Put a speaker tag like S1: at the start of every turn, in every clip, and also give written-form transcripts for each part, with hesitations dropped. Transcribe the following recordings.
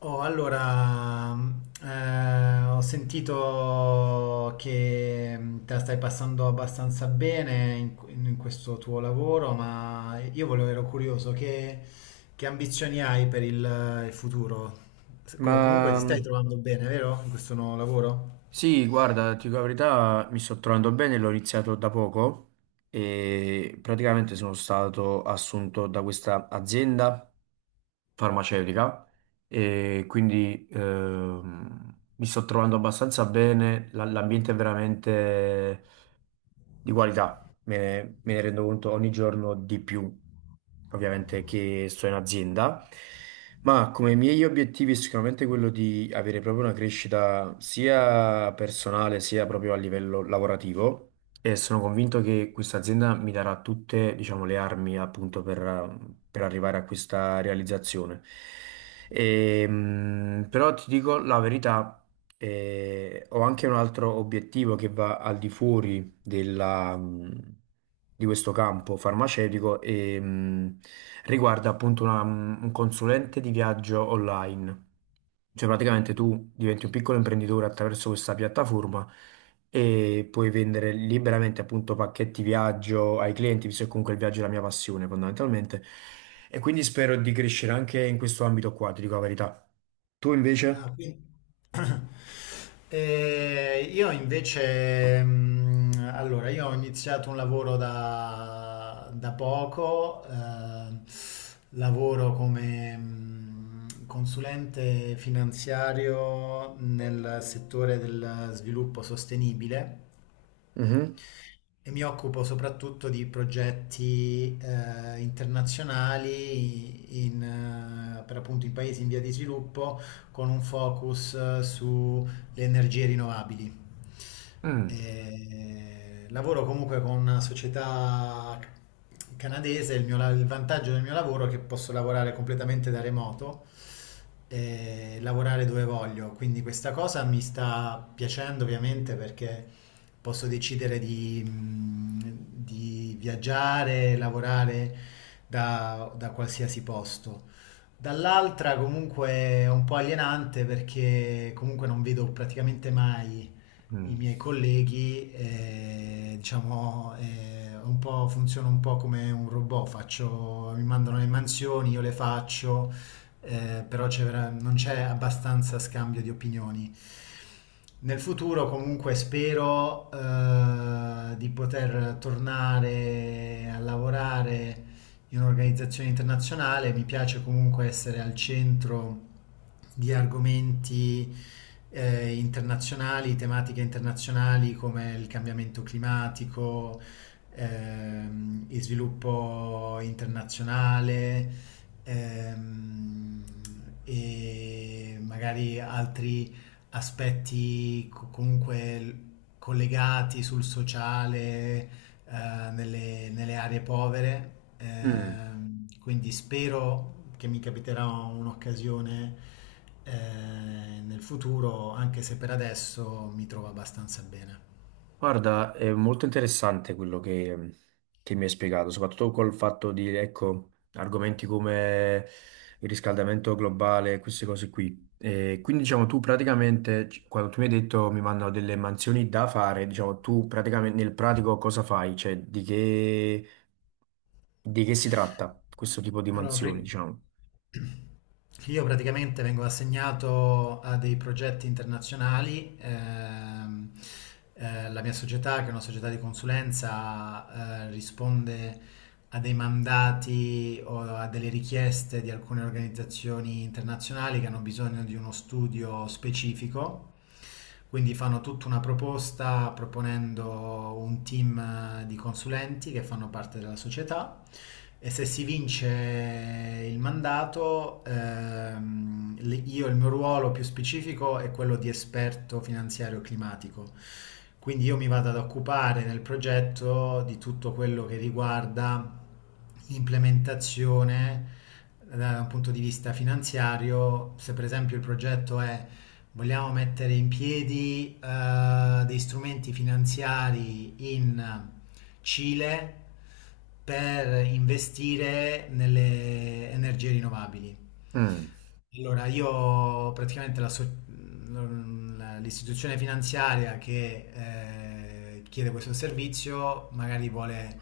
S1: Oh, allora, mm, ho sentito che te la stai passando abbastanza bene in questo tuo lavoro, ma ero curioso, che ambizioni hai per il futuro? Comunque
S2: Ma
S1: ti stai trovando bene, vero? In questo nuovo lavoro?
S2: sì, guarda, ti dico la verità, mi sto trovando bene, l'ho iniziato da poco e praticamente sono stato assunto da questa azienda farmaceutica e quindi mi sto trovando abbastanza bene, l'ambiente è veramente di qualità, me ne rendo conto ogni giorno di più, ovviamente che sto in azienda, ma come miei obiettivi è sicuramente quello di avere proprio una crescita sia personale sia proprio a livello lavorativo e sono convinto che questa azienda mi darà tutte, diciamo, le armi appunto per arrivare a questa realizzazione. Però ti dico la verità. Ho anche un altro obiettivo che va al di fuori della, mh, di questo campo farmaceutico e riguarda appunto un consulente di viaggio online. Cioè praticamente tu diventi un piccolo imprenditore attraverso questa piattaforma e puoi vendere liberamente appunto pacchetti viaggio ai clienti, visto che comunque il viaggio è la mia passione fondamentalmente. E quindi spero di crescere anche in questo ambito qua, ti dico la verità. Tu
S1: Ah,
S2: invece?
S1: quindi... E io invece, io ho iniziato un lavoro da poco, lavoro come consulente finanziario nel settore del sviluppo sostenibile
S2: Mhm.
S1: e mi occupo soprattutto di progetti internazionali per appunto in paesi in via di sviluppo con un focus sulle energie rinnovabili.
S2: Mm,
S1: Lavoro comunque con una società canadese, il vantaggio del mio lavoro è che posso lavorare completamente da remoto e lavorare dove voglio. Quindi questa cosa mi sta piacendo ovviamente perché posso decidere di viaggiare, lavorare da qualsiasi posto. Dall'altra comunque è un po' alienante perché comunque non vedo praticamente mai i
S2: mm.
S1: miei colleghi, diciamo, funziono un po' come un robot, faccio, mi mandano le mansioni, io le faccio, però non c'è abbastanza scambio di opinioni. Nel futuro comunque spero di poter tornare a lavorare in un'organizzazione internazionale, mi piace comunque essere al centro di argomenti internazionali, tematiche internazionali come il cambiamento climatico, il sviluppo internazionale ehm, e magari altri aspetti co- comunque l- collegati sul sociale, nelle aree povere,
S2: Mm.
S1: quindi spero che mi capiterà un'occasione eh, nel futuro, anche se per adesso mi trovo abbastanza bene.
S2: Guarda, è molto interessante quello che mi hai spiegato, soprattutto col fatto di, ecco, argomenti come il riscaldamento globale, queste cose qui. E quindi, diciamo, tu praticamente, quando tu mi hai detto mi mandano delle mansioni da fare, diciamo, tu praticamente nel pratico cosa fai? Cioè, di che si tratta questo tipo di
S1: Allora,
S2: mansioni,
S1: pri-
S2: diciamo?
S1: io praticamente vengo assegnato a dei progetti internazionali. La mia società, che è una società di consulenza, risponde a dei mandati o a delle richieste di alcune organizzazioni internazionali che hanno bisogno di uno studio specifico. Quindi fanno tutta una proposta proponendo un team di consulenti che fanno parte della società e se si vince il mandato, io il mio ruolo più specifico è quello di esperto finanziario climatico. Quindi io mi vado ad occupare nel progetto di tutto quello che riguarda l'implementazione da un punto di vista finanziario. Se per esempio il progetto è vogliamo mettere in piedi dei strumenti finanziari in Cile per investire nelle energie rinnovabili.
S2: Mm.
S1: Allora, io praticamente la so- mm, la- l'istituzione finanziaria che chiede questo servizio magari vuole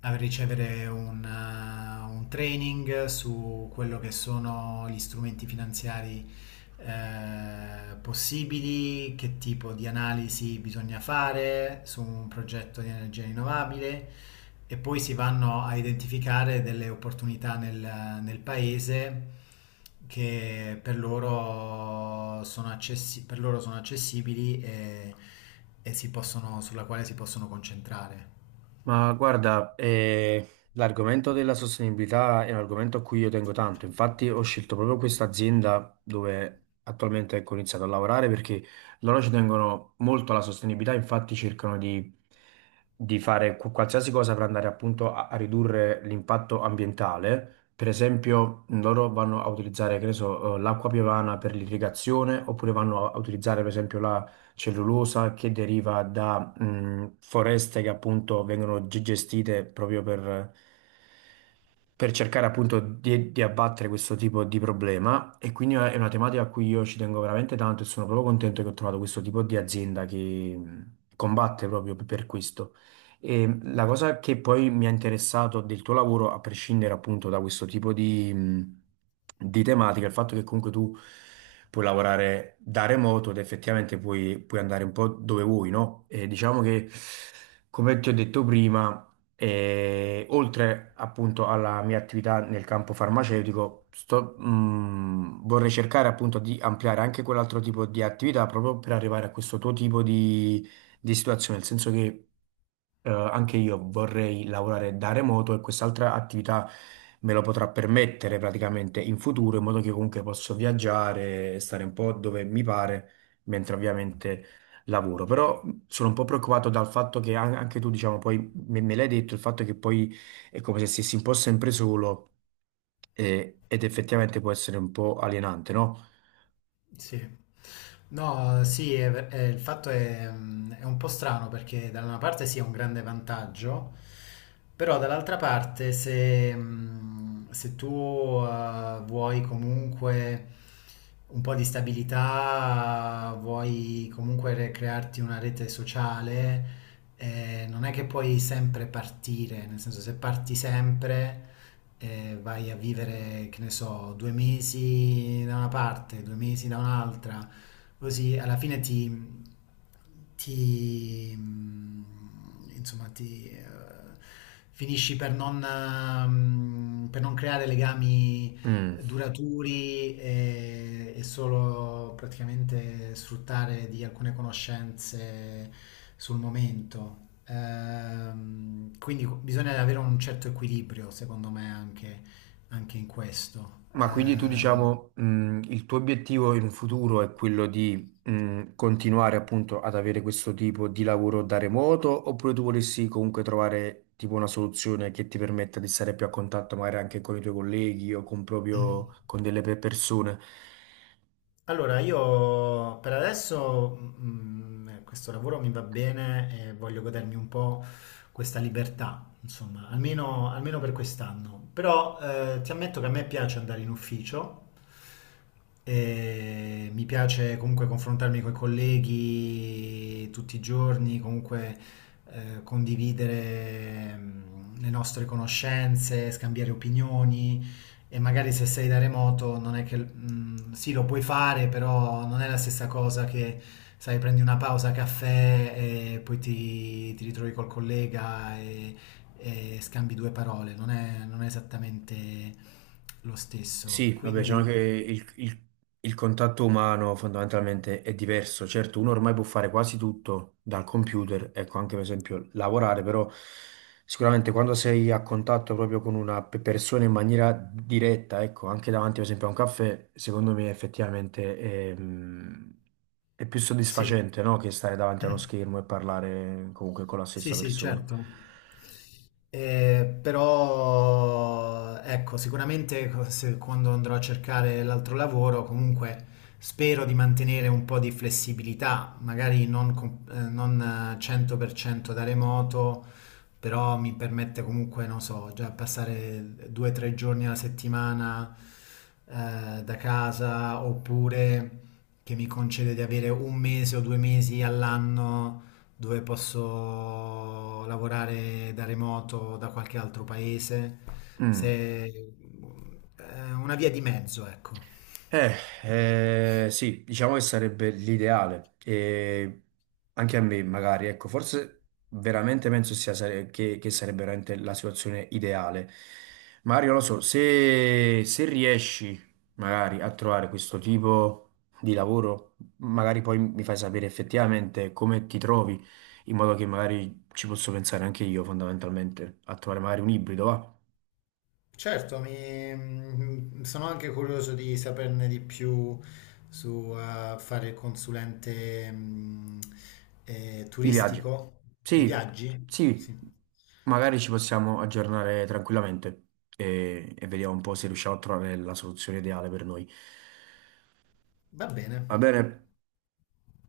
S1: ricevere un training su quello che sono gli strumenti finanziari possibili, che tipo di analisi bisogna fare su un progetto di energia rinnovabile e poi si vanno a identificare delle opportunità nel paese che per loro per loro sono accessibili e, sulla quale si possono concentrare.
S2: Ma guarda, l'argomento della sostenibilità è un argomento a cui io tengo tanto. Infatti ho scelto proprio questa azienda dove attualmente ecco, ho iniziato a lavorare perché loro ci tengono molto alla sostenibilità, infatti cercano di fare qualsiasi cosa per andare appunto a ridurre l'impatto ambientale. Per esempio, loro vanno a utilizzare, che ne so, l'acqua piovana per l'irrigazione oppure vanno a utilizzare per esempio la cellulosa che deriva da foreste che appunto vengono gestite proprio per cercare appunto di abbattere questo tipo di problema e quindi è una tematica a cui io ci tengo veramente tanto e sono proprio contento che ho trovato questo tipo di azienda che mh, combatte proprio per questo. E la cosa che poi mi ha interessato del tuo lavoro, a prescindere appunto da questo tipo di tematica, è il fatto che comunque tu puoi lavorare da remoto ed effettivamente puoi andare un po' dove vuoi, no? E diciamo che, come ti ho detto prima, e oltre appunto alla mia attività nel campo farmaceutico, vorrei cercare appunto di ampliare anche quell'altro tipo di attività proprio per arrivare a questo tuo tipo di situazione, nel senso che anche io vorrei lavorare da remoto e quest'altra attività me lo potrà permettere praticamente in futuro, in modo che comunque posso viaggiare e stare un po' dove mi pare, mentre ovviamente lavoro. Però sono un po' preoccupato dal fatto che anche tu, diciamo, poi me l'hai detto il fatto che poi è come se stessi un po' sempre solo ed effettivamente può essere un po' alienante, no?
S1: Sì. No, sì, il fatto è, è un po' strano perché da una parte sì è un grande vantaggio, però dall'altra parte se tu vuoi comunque un po' di stabilità, vuoi comunque crearti una rete sociale, non è che puoi sempre partire, nel senso se parti sempre vai a vivere, che ne so, 2 mesi da una parte, 2 mesi da un'altra, così alla fine ti, ti mm, insomma, ti finisci per non, mm, per non creare legami
S2: Mm.
S1: duraturi e solo praticamente sfruttare di alcune conoscenze sul momento. Bisogna avere un certo equilibrio, secondo me, anche in questo.
S2: Ma quindi tu diciamo il tuo obiettivo in un futuro è quello di continuare appunto ad avere questo tipo di lavoro da remoto oppure tu volessi comunque trovare tipo una soluzione che ti permetta di stare più a contatto magari anche con i tuoi colleghi o con proprio con delle persone?
S1: Allora, io per adesso questo lavoro mi va bene e voglio godermi un po' questa libertà, insomma, almeno per quest'anno. Però ti ammetto che a me piace andare in ufficio, e mi piace comunque confrontarmi con i colleghi tutti i giorni, comunque condividere le nostre conoscenze, scambiare opinioni. E magari se sei da remoto non è che... mm, sì, lo puoi fare, però non è la stessa cosa che, sai, prendi una pausa caffè e poi ti ritrovi col collega e scambi due parole. Non è esattamente lo stesso.
S2: Sì, vabbè, diciamo che
S1: Quindi...
S2: il contatto umano fondamentalmente è diverso. Certo, uno ormai può fare quasi tutto dal computer, ecco, anche per esempio lavorare, però sicuramente quando sei a contatto proprio con una persona in maniera diretta, ecco, anche davanti per esempio a un caffè, secondo me effettivamente è più
S1: Sì,
S2: soddisfacente, no? Che stare davanti a uno schermo e parlare comunque con la
S1: sì,
S2: stessa
S1: sì,
S2: persona.
S1: certo. Però ecco, sicuramente quando andrò a cercare l'altro lavoro, comunque spero di mantenere un po' di flessibilità, magari non, com- non 100% da remoto, però mi permette comunque, non so, già passare 2 o 3 giorni alla settimana da casa oppure che mi concede di avere 1 mese o 2 mesi all'anno dove posso lavorare da remoto da qualche altro paese.
S2: Mm.
S1: Se, Una via di mezzo, ecco.
S2: Eh, sì, diciamo che sarebbe l'ideale. E anche a me, magari, ecco, forse veramente penso che sarebbe veramente la situazione ideale. Mario, non lo so, se riesci magari a trovare questo tipo di lavoro, magari poi mi fai sapere effettivamente come ti trovi, in modo che magari ci posso pensare anche io, fondamentalmente, a trovare magari un ibrido, va?
S1: Certo, sono anche curioso di saperne di più su fare il consulente
S2: Di viaggio.
S1: turistico di
S2: Sì,
S1: viaggi. Sì.
S2: sì, magari ci possiamo aggiornare tranquillamente e vediamo un po' se riusciamo a trovare la soluzione ideale per noi.
S1: Va bene.
S2: Va bene?